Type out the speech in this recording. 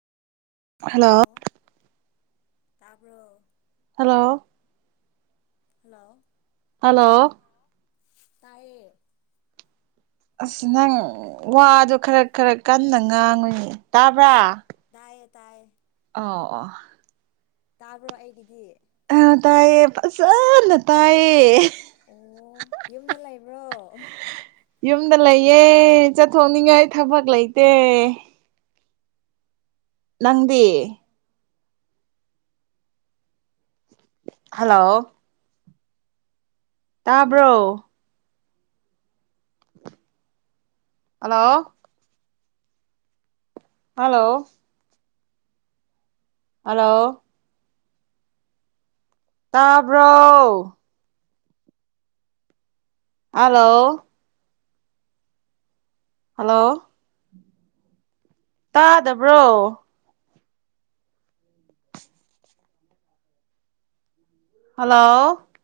hello ꯇꯔꯕ hello hello hello ꯇꯌꯦ ꯑꯁ ꯅꯪ ꯋꯥꯗꯣ ꯈꯔ ꯈꯔ ꯀꯟꯅ ꯉꯥꯡꯉꯣꯏꯅꯦ ꯇꯥꯕ꯭ꯔꯥ ꯇꯌꯦ ꯇꯑꯌꯦ ꯑ ꯑꯣ ꯇꯥꯕ꯭ꯔꯣ ꯑꯩꯒꯤꯗꯤ ꯑ ꯇꯥꯏꯌꯦ ꯐꯖꯅ ꯇꯥꯏꯌꯦ ꯑꯣ ꯌꯨꯝꯗ ꯂꯩꯕ꯭ꯔꯣ ꯌꯨꯝꯗ ꯂꯩꯌꯦ ꯆꯠꯊꯣꯛꯅꯤꯡꯉꯥꯏ ꯊꯕꯛ ꯂꯩꯇꯦ ꯅꯪꯗꯤ ꯍꯜꯂꯣ ꯇꯥꯕ꯭ꯔꯣ ꯍꯜꯂꯣ ꯍꯜꯂꯣ ꯍꯜꯂꯣ ꯇꯥꯕ꯭ꯔꯣ ꯍꯜꯂꯣ ꯍꯜꯂꯣ ꯇꯥꯗꯕ꯭ꯔꯣ ꯍꯜꯂꯣ